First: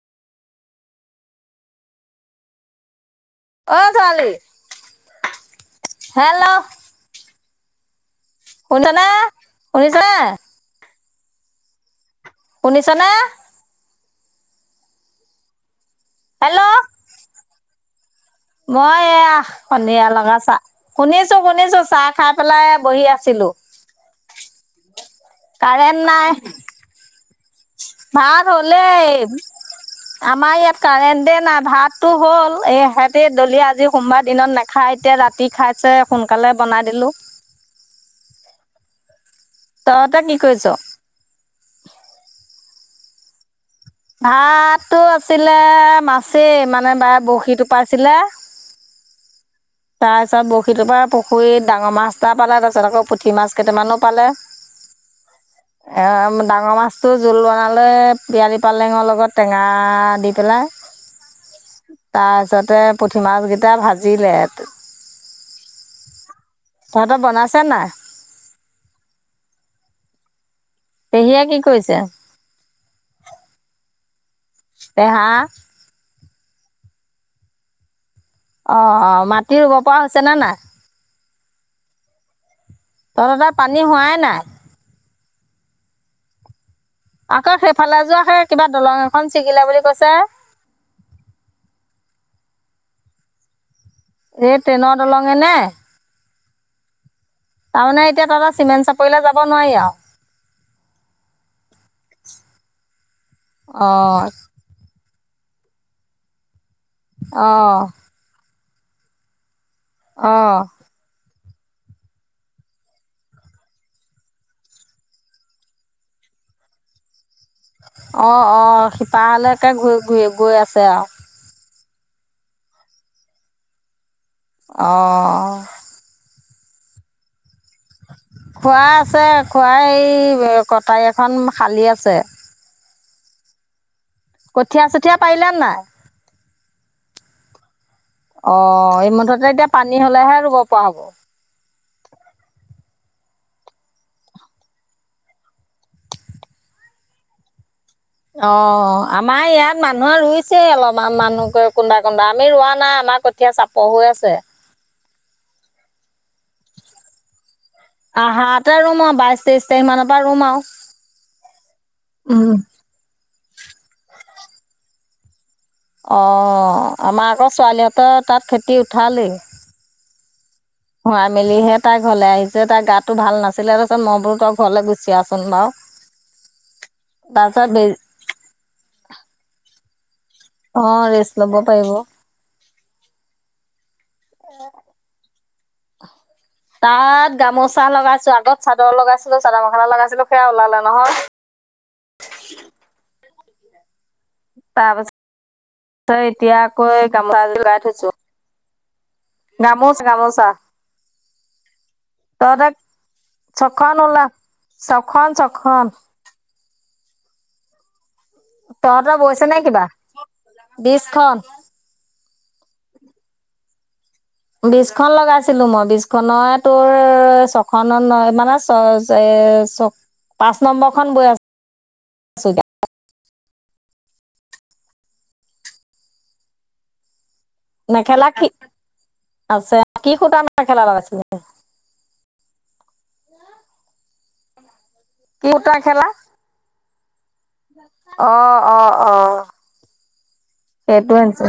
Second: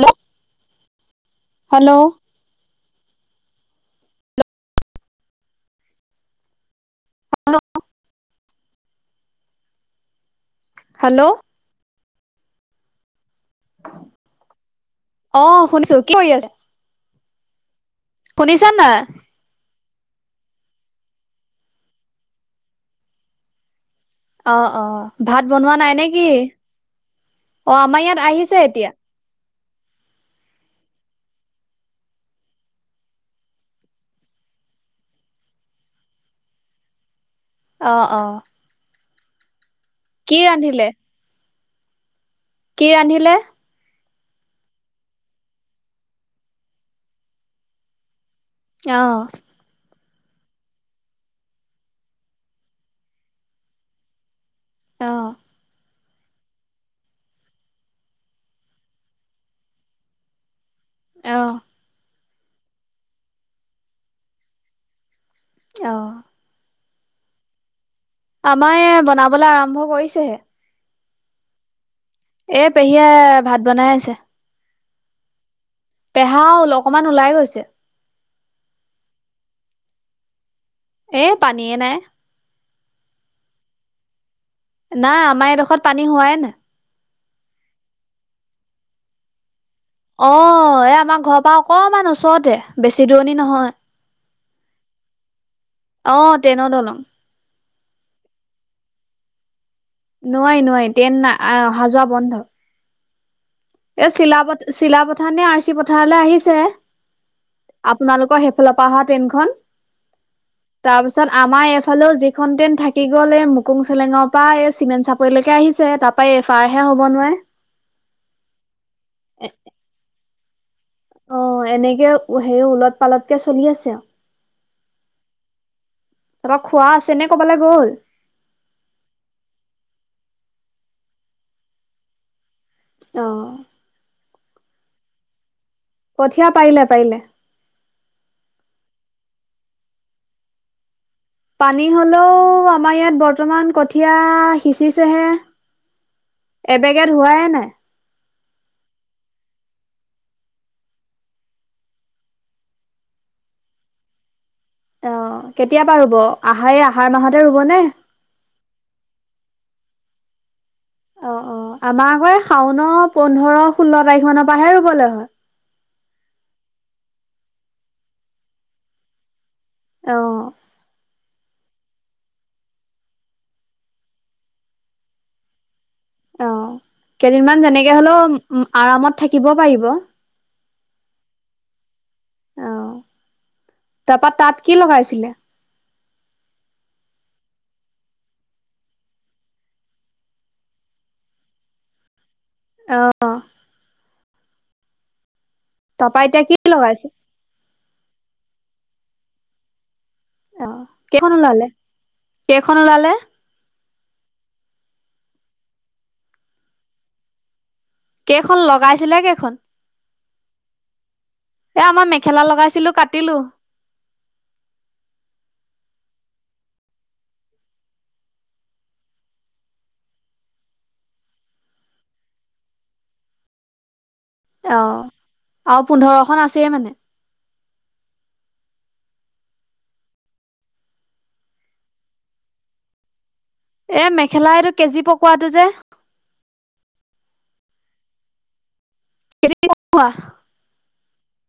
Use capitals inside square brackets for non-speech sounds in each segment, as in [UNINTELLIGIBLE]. Hello hello. অ', ছোৱালী hello. Hello. শুনিছানে শুনিছানে? হেল্ল'। শুনিছানে? অ', শুনছো কি কৰি আছে? হেল্ল' শুনিছা নাই মই এয়া সন্ধিয়া লগা চাহ শুনিছো শুনিছো চাহ খাই বহি আছিলো। অ', অ', ভাত বনোৱা নাই নে কি অ' আমাৰ ইয়াত ভাত আহিছে এতিয়া। হ'লেই [INAUDIBLE] আমাৰ ইয়াত কাৰেণ্টে নাই ভাততো হ'ল এ ইহঁতি দলিয়ে আজি সোমবাৰ দিনত নাখায় এতিয়া ৰাতি ৰুটি খাইছে সোনকালে বনাই দিলোঁ। অ', অ'। তহঁতে কি কৰিছ? কি ৰান্ধিলে? ভাতটো আছিলে মাছেই মানে বায়ে বৰশী টোপাইছিলে। অ'। তাৰপিছত বৰশীটোৰ পৰা পুখুৰীত ডাঙৰ মাছ এটা পালে তাৰপিছত আকৌ পুঠি মাছ কেইটামানো পালে। অ'। এ ডাঙৰ মাছটো জোল বনালে পিয়ালি পালেঙৰ লগত টেঙা দি পেলাই। অ'। তাৰ পিছতে পুঠি মাছ কেইটা ভাজিলে। অ'। তহঁতৰ বনাইছে নে নাই? আমাৰ এই বনাবলৈ আৰম্ভ কৰিছেহে। পেহীয়ে কি কৰিছে? এই পেহীয়ে ভাত বনাই আছে। পেহা? পেহা অকমান ওলাই গৈছে। অ', অ', মাটি ৰুব পৰা হৈছে নে নাই? এ পানীয়ে নাই। তহঁতৰ তাত পানী হোৱাই নাই? নাই আমাৰ এডোখৰত পানী হোৱাই নাই। আকৌ সেইফালে যোৱা সেই কিবা দলং এখন ছিগিলে বুলি কৈছে অ', এ আমাৰ ঘৰৰ পৰা অকমান ওচৰতে বেছি দূৰণি নহয়। এই ট্ৰেইনৰ দলঙে নে? অ', ট্ৰেইনৰ দলং। তাৰমানে এতিয়া তহঁতৰ চিমেণ্ট চাপৰিলে যাব নোৱাৰি আৰু? নোৱাৰি নোৱাৰি ট্ৰেইন আহা যোৱা বন্ধ। এই চিলাপ অঁ চিলাপথাৰ নে আৰ চি পথাৰলৈ আহিছে। অ'। আপোনালোকৰ সেইফালৰ পৰা অহা ট্ৰেইনখন। অ'। তাৰ পিছত আমাৰ এইফালেও যিখন ট্ৰেইন থাকি গ'ল এই মুকুং চেলেঙৰ পৰা এই চিমেণ্ট চাপৰিলৈকে আহিছে। তাপ পাই এফাৰহে হ'ব নোৱাই অ অ সিপাহলৈকে ঘূৰি ঘূৰি গৈ আছে আউ অ এনেকে হে ওলট পালটকে চলি আছে আউ অ তাৰপা খুৱা আছে নে ক'বালে গ'ল খুঢ়া আছে খুঢ়াই এই এ কটাই এখন খালি আছে অঁ কঠীয়া চঠীয়া পাৰিলা নে নাই কঠীয়া পাৰিলে পাৰিলে অ এই মুঠতে এতিয়া পানী হ'লেহে ৰুব পৱা হ'ব। পানী হ'লও আমাৰ ইয়াত বৰ্তমান কঠীয়া সিঁচিছেহে। এবেগেদ হোৱাই নাই। অ আমাৰ ইয়াত মানুহে ৰুইছেই অলমান মানুহকে কুনবাই কুনবাই আমি ৰোৱা নাই আমাৰ কঠীয়া চাপ। প হৈ আছে। অ কেতিয়াপা ৰুব আহাই এই আহাৰ মাহতে ৰুব নে? আহাৰতে ৰুম আউ বাইশ তেইশ তাৰিখ মানৰ পা ৰুম আউ। অ অ আমাৰ আকৌ এ শাওন পোন্ধৰ ষোল্ল তাৰিখ মানৰ পৰাহে ৰুবলৈ হয়। অ আমাৰ আকৌ ছোৱালীহঁতৰ তাত খেতি উঠালেই। এ অ। হুৱাই মেলিহে তাই ঘৰলৈ আহিছে তাই গাতটো ভাল নাছিলে তাৰছত মই বোলো তই ঘৰলৈ গুচি আহচোন বাওঁ। অ কেইদিনমান যেনেকে হলও উ উম আৰামত থাকিব পাৰিব। অ ৰেচ লৱ পাৰিব। অ তাপা তাত কি লগাইছিলে? তাত গামোচা লগাইছো আগত চাদৰ লগাইছিলো চাদৰ মেখেলা লগাইছিলো সেয়া ওলালে নহয়। অ। তাৰ তাৰপা পাছত কি এতিয়া আকৌ লগাইছে এ গামোচা এজো লগাই থৈছোঁ। গামোচ গামোচ। অ কেইখন ওলালে তহঁতে কেইখন ওলালে? ছখন ওলা ছখন ছখন। কেখন তহঁতৰ লগাইছিলে বৈছে কেখন? নে কিবা বিশখন এয়া মই মেখেলা লগাইছিলো কাটিলোঁ। বিছখন লগাইছিলো মই বিছ খনয়ে তোৰ ছখনত নয় মানেচ চয় চে চ পাঁচ নম্বৰ খন বয় আছ ছ য [INAUDIBLE] অ আওঁ পোন্ধৰখন আছেই মানে? মেখেলা কি আছে কি সূতা মেখেলা লগাইছিলে? এ মেখেলা এইটো কেজি পক কি সূতাৰ খেলা অ অ অ। [INAUDIBLE] এইটো আনিছে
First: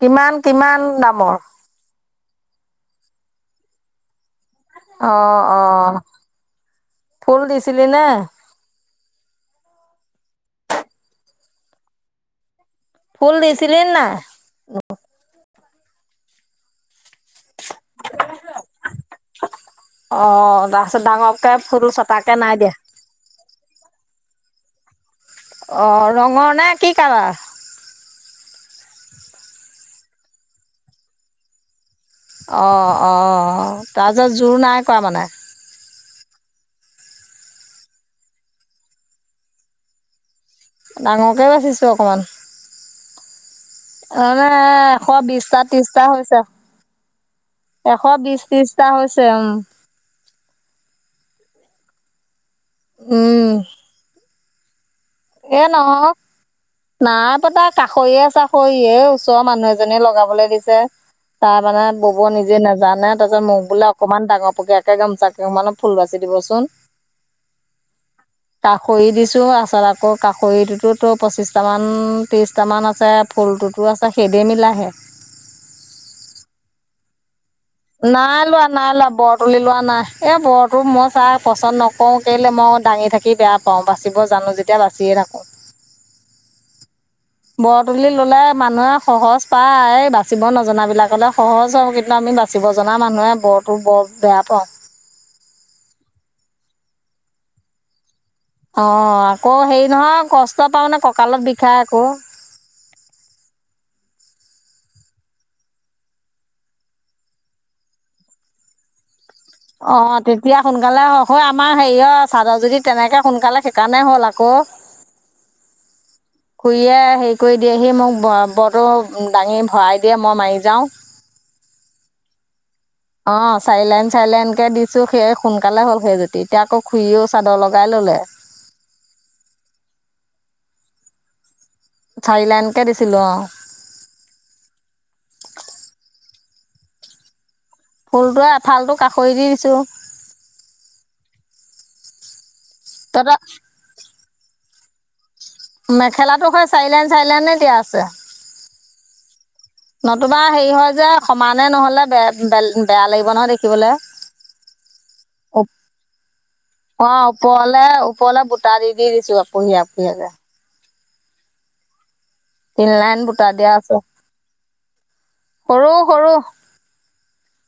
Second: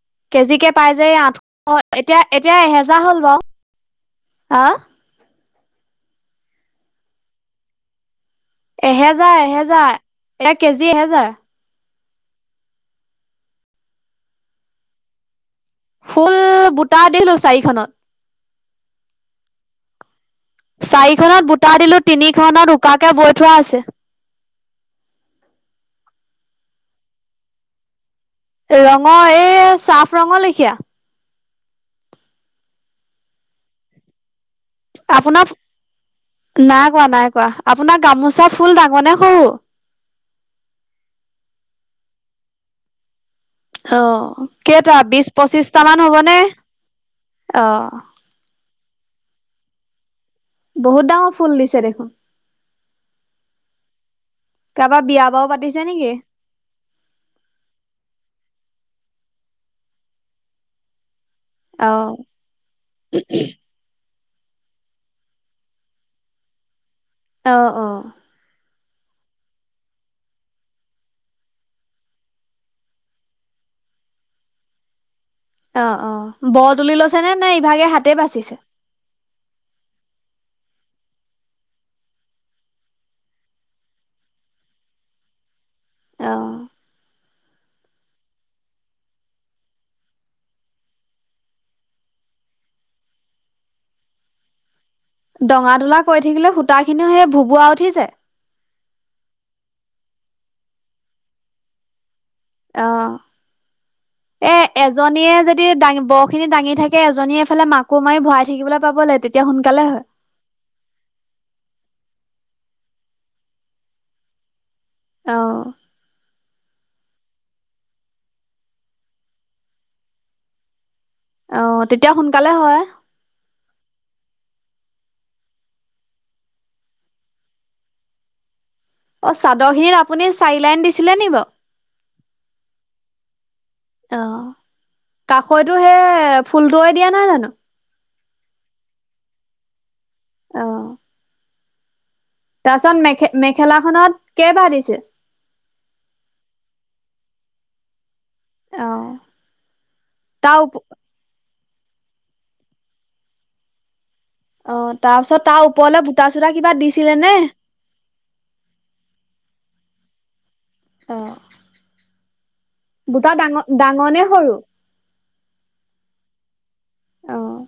কিমান কিমান দামৰ? অ এতিয়া এতিয়া এহেজাৰ হল বাও আ অ অ ফুল দিছিলি নে? এহেজাৰ এহেজাৰ এয়া কেজি এহেজাৰ। ফুল দিছিলি নাই? ফুল বুটা দিলো চাৰিখনত। অঁ' চাৰিখনত বুটা দিলো তিনিখনত উকাকে বৈ থোৱা আছে। অঁ ৰঙৰ নে কি কালাৰ? ৰঙৰ এই চাফ ৰঙৰ লেখিয়া। অঁ অঁ তাজে জোৰ নাই। কৰা মানে আপোনাৰ নাই কোৱা নাই কোৱা, আপোনাৰ গামোচা ফুল ডাঙনে সৰু? ডাঙৰকে বাচিছোঁ অকমান। অ মানে কেইটা এশ বিশ বিশটা পঁচিশটা মান ত্ৰিশটা হ'বনে হৈছে। অ এশ বিশ ত্ৰিশটা হৈছে উম। বহুত ডাঙৰ ফুল দিছে দেখোন। উম'। কাবাৰ বিয়া- বাৰু এ ন। পাতিছে নেকি নাই পতা কাষৈয়ে চাখৈয়ে এই ওচৰ মানুহ এজনীয়ে লগাবলে দিছে। তাৰ মানে অ বব নিজে নাজানে তপিছত মোক বোলক- অকমান ডাঙৰ পকীয়াকে গোমোচাকেখন মানত ফুল বাচি দিবচোন। অ' অ' কাখৰি দিছো আচত আকৌ- কাষৰিটোটো পঁচিছটামান ত্ৰিছটামান আছে ফুলটোতো আছে সেইদে মিলাইহে। অঁ অঁ ব তুলি লৈছে নে নে ইভাগে হাতে নাই বাচিছে? লোৱা নাই লৱা বৰ তুলি লোৱা নাই, এই বৰটো মই চা পচন্দ নকৰো কেলে মই দাঙি থাকি বেয়া- পওঁ, বাচিব জানো যেতিয়া বাচিয়ে থাকো। অঁ' বৰ তুলি ললে মানুহে সহজ পায় বাচিব নজাবিলাকলে সহজ হব, কিন্তু আমি বাচি- চিব জনা মানুহে বৰটো বৰ বেয়া পাওঁ। দঙা তোলা কৰি থাকিলে সূতা খিনিও সেই ভুবুৱা উঠি যায়। অঁ আকৌ হেৰি নহয় কষ্ট পাওঁ নে কঁকালত বিষায় আকৌ। অঁ' এ এজনীয়ে যদি দাঙ বৰ খিনি দাঙি থাকে এজনীয়ে এফালে মাকো মাৰি ভৰাই থাকিবলৈ পাব লাগে। তেতিয়া সোনকালে হয়। অঁ তেত- তিয়া সোনকালে হয় ক, আমাৰ হেৰিয় চাদৰ যুতি তেনেকে সোনকালে সেইকাৰণে হ'ল আকৌ। অঁ' খুৰীয়ে হেৰি কৰি দিয়েহি মোক বটো দাঙি ভৰাই দিয়ে মই মাৰি যাওঁ। অঁ তেতিয়া সোনকালে হয়। অঁ চাৰি লাইন চাৰি লাইনকে দিছো সেই সোনকালে হ'ল সেই যুতি, এতিয়া আকৌ খুৰিও চাদৰ লগাই ললে। অঁ চাদৰ খিনিত আপুনি চাৰি লাইন দিছিলে নি বাৰু? চাৰি লাইনকে দিছিলো অঁ। অঁ কাষৈতো সে ফুলটোৱে দিয়া নহয় জানো? ফুলতোৱে এফালটো কাষৰি দি দিছো। অঁ' তাপাছত মেখে তহঁতৰ মেখেলাখনত কেই বাৰ দিছে? মেখেলাটো হেই চাৰি লাইন চাৰি লাইনে দিয়া আছে। অঁ' নতুবা হেৰি হয় যে সমানে নহলে বে বেল বেয়া লাগিব নহয় দেখিবলে। অ' তাৰ পিছত তাৰ ওপৰলে বুটা চুটা কিবা দিছিলে অঁ নে? [UNINTELLIGIBLE] ওপৰলে বুটা দি-দি দিছোঁ, আকুহি-আকুহিয়াকে। অ'! তিনি লাইন বুটা ডাঙ- ডাঙৰ নে সৰু? সৰু-সৰু। অ'!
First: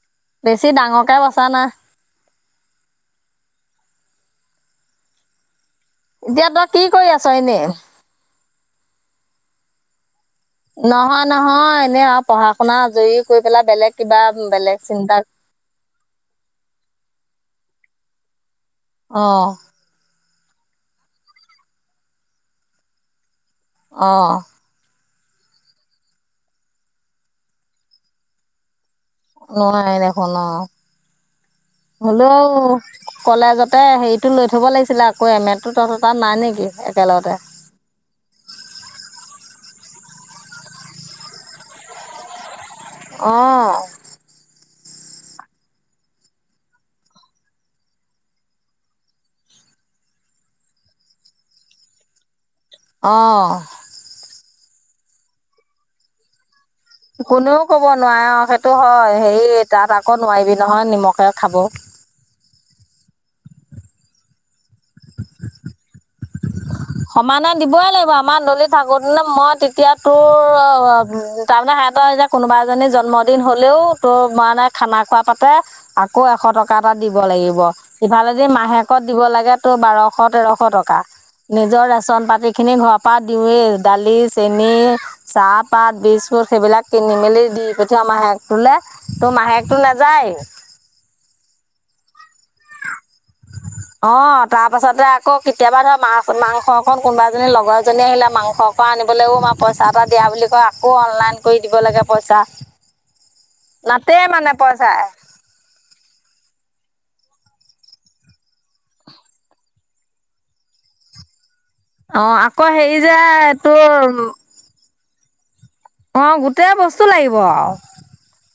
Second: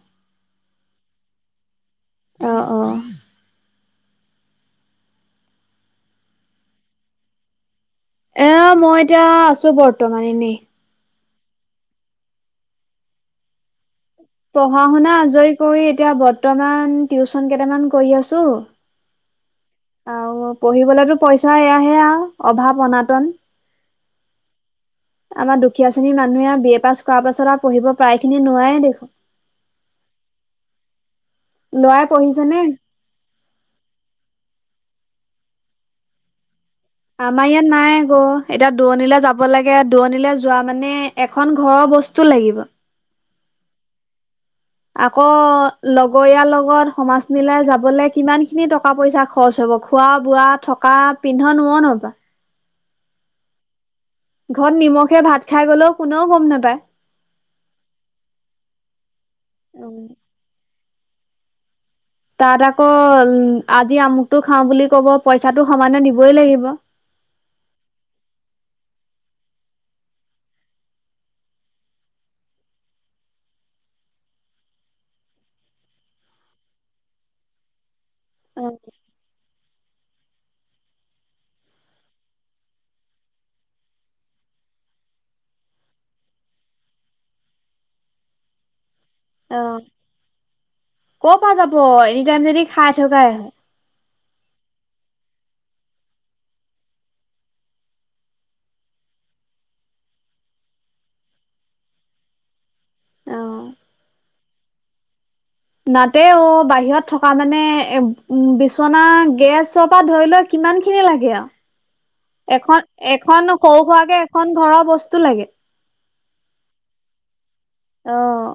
বেছি ডাঙৰকে বচা নাই। অ' অ'! এতিয়া তই, কি কৰি আছ এনেই? এ, মই এতিয়া আছোঁ বৰ্তমান, এনেই। নহয়-নহয়, এনে আৰু পঢ়া-শুনা আজৰি কৰি পেলাই, বেলেগ কিবা? বেলেগ পঢ়া-শুনা চিন্তা আজৰি কৰি, এতিয়া বৰ্তমান, টিউচন কেইটামান কৰি আছোঁ। অ'! আৰু পঢ়িবলৈতো, পইচা এয়াহে আৰু অভাৱ- অনাতন! অ'! আমাৰ দুখীয়া শ্ৰেণীৰ মানুহে আৰু বি এ পাছ কৰাৰ পাছত আৰু পঢ়িব প্ৰায় খিনি, নোৱৰেই দেখোন! [UNINTELLIGIBLE] লৰাই হ'লেও পঢ়িছেনে? কলেজতে সেৰিটো লৈ থ'ব লাগিছিলে, আকৌ এম এটো। তহঁতৰ তাত নাই নেকি? একেলগতে আমাৰ ইয়াত নাই, [UNINTELLIGIBLE] এতিয়া, দুৰণিলে যাব লাগে, দূৰণিলে যোৱা মানে, এখন ঘৰৰ বস্তু লাগিব। অ'! আকৌ, লগৰীয়াৰ লগত সমাজ মিলাই যাবলে, কিমান খিনি টকা পইচা খৰচ হ'ব! খোৱা-বোৱা, থকা পিন্ধন -উৰণপা। অ'! ঘৰত নিমখে ভাত খাই গলেও, কোনেও গম নাপায়। কোনেও ক'ব নোৱাৰে, অ'! সেইটো হয়। সেৰি, তাত নাপায়। আকৌ, নোৱাৰিবি নহয়, নিমখে খাব। তাত আকৌ, আজি আমুকটো খাওঁ বুলি ক'ব, পইচাটো সমানে দিবই লাগিব। সমানে দিবই লাগিব। আমাৰ [UNINTELLIGIBLE] থাকোঁতে নে, মই তেতিয়া তোৰ, অ' তাৰমানে সেহঁতৰ এতিয়া, কোনোবা এজনী জন্মদিন হ'লেও, তোৰ মানে, খানা খোৱা পাতে আকৌ, এশ টকা এটা দিব লাগিব। ইফালে যদি, মাহেকত দিব লাগে, তোৰ বাৰশ- তেৰশ টকা। নিজৰ ৰেচন পাতিখিনি ঘৰৰ পৰা দিওঁৱেই, দালি, চেনি, চাহপাত, বিস্কুট, সেইবিলাক কিনি মেলি দি পঠিয়াও, মাহেকটোলে। তোৰ অ মাহেকটো নাযায়। ক'ৰ পৰা যাব, এনি টাইম যদি খাই থকাই। অ'! তাৰপাছতে আকৌ, কেতিয়াবা ধৰ, মাছ-মাংস অকন কোনোবা এজনী, লগৰ এজনী আহিলে, মাংস স আনিবলও [UNINTELLIGIBLE] পইচা এটা দিয়া বুলি কয়। আকৌ, অনলাইন কৰি দিব লাগে, পইচা। [INAUDIBLE] অ', নাতে মানে পইচাই। নাতে অ'! বাহিৰত থকা মানে, এ, বিচনা, গেছ পৰা ধৰি লৈ কিমান খিনি লাগে আৰু? অ' আকৌ এখন, হেৰি যে এখন সৰু তোৰ -সুৰাকে এখন ঘৰৰ বস্তু লাগে। অ'! গোটেই বস্তু লাগিব আৰু। অ'!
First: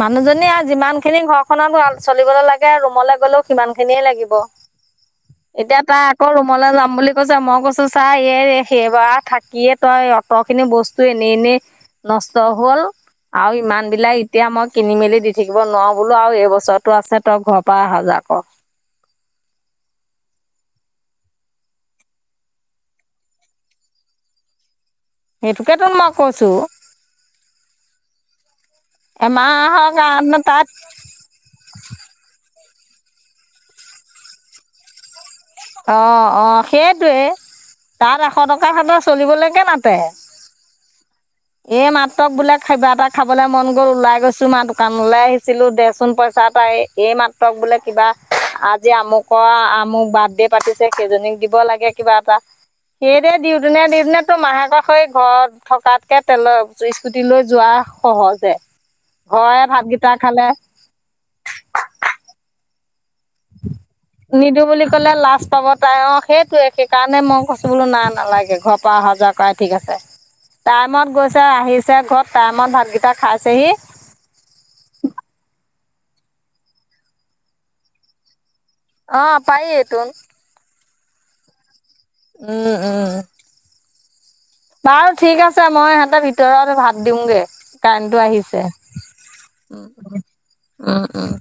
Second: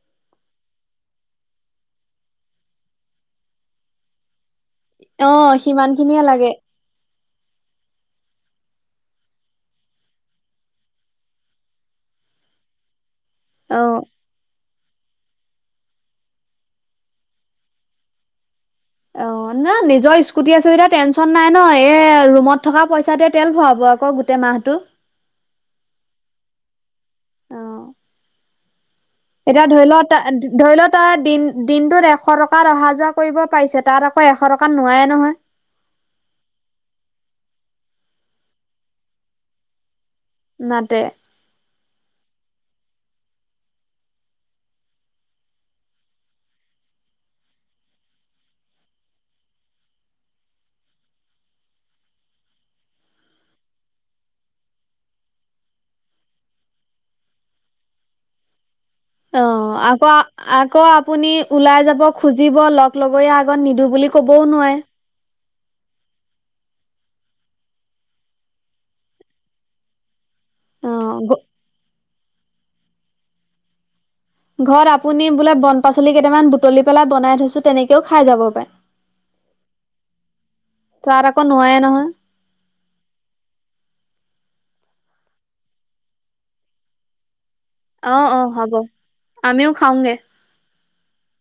মানুহজনী আৰু যিমান খিনি, ঘৰখনত চলিবলৈ লাগে আৰু ৰুমলৈ গলেও, সিমান খিনিয়ে লাগিব। অ', এতিয়া, সিমান তাই খিনিয়ে আকৌ, লাগে ৰুমলৈ যাম বুলি কৈছে। মই কৈছোঁ চা, এই, সেইবাৰ থাকিয়ে তই, অ'ত খিনি বস্তু এনে-এনে নষ্ট হল আও অ ইমান বিলাক ই এতিয়া মই কিনি মেলি দি থাকিব নোৱাও বোলো আও এইবছৰতো আছে তই ঘপা অহা যোৱা ক। অ, না নিজৰ স্কুটি আছে যেতিয়া টেনশচন নাই ন। এ ৰুমত থকা পইচাটোৱে তেল ভৰাব আকৌ গোট টে মাহটো। সেটোকেত মই কৈছো। অ এতিয়া ধৰি এমাহৰ ল, তা কাৰণে তাত ধৰি ল তা দিন দিনটোত এশ টকাত অহা যোৱা কৰিব পাৰিছে। তাত আকৌ এশ টকা নোৱায় নহয়। অ অ সেইটোৱে। তাত এশ টকা হেত চলিবলৈকে নাতে। নাতে। এই মাত্ৰক বোলে কিবা এটা খাবলে মন গ'ল, ওলাই গৈছো মা দোকানলৈ আহিছিলো, দেচোন পইচা এই মাত্ৰক বোলে কিবা আজি আমুকৰ আমুক বাৰ্থডে পাতিছে কেইজনীক দিব লাগে কিবা এটা। সেই দে দিও তিনে দিও তিনে তো মাহেক হৈ ঘৰত থকাতকে তেল স্কুটি লৈ যোৱা সহজে। অ, ঘৰৰে আকৌ ভাতকেইটা খালে আকৌ আপুনি ওলাই যাব খুজিব লগ লগৈয়া ত নিদো বুলি ক'বও নিদিওঁ নোৱায়। বুলি কলে লাজ পাব তাই। অ সেইটোৱে, সেইকাৰণে মই কৈছো বোলো না নালাগে। ঘপা অহা যোৱা কৰাই ঠিক আছে। [INAUDIBLE] টাইমত গৈছে আহিছে ঘত, টাইমত ভাতকিটা খাইছেহি। ঘত আপুনি বোলে বন পাচলি কেইটামান বুটলি পেলাই বনাই থৈছো, তেনেকেও খাই যাব পাই। অ, পায়ে তুন। তাত আকৌ নোৱায় নহয়। উম। উম। বাৰু ঠিক আছে, মই সেতে ভিতৰত ভাত দিওঁগে। অ কাৰেণ্টো অ আহিছে। হ'ব আমিও উম খাওঁগে। উম, উম উম।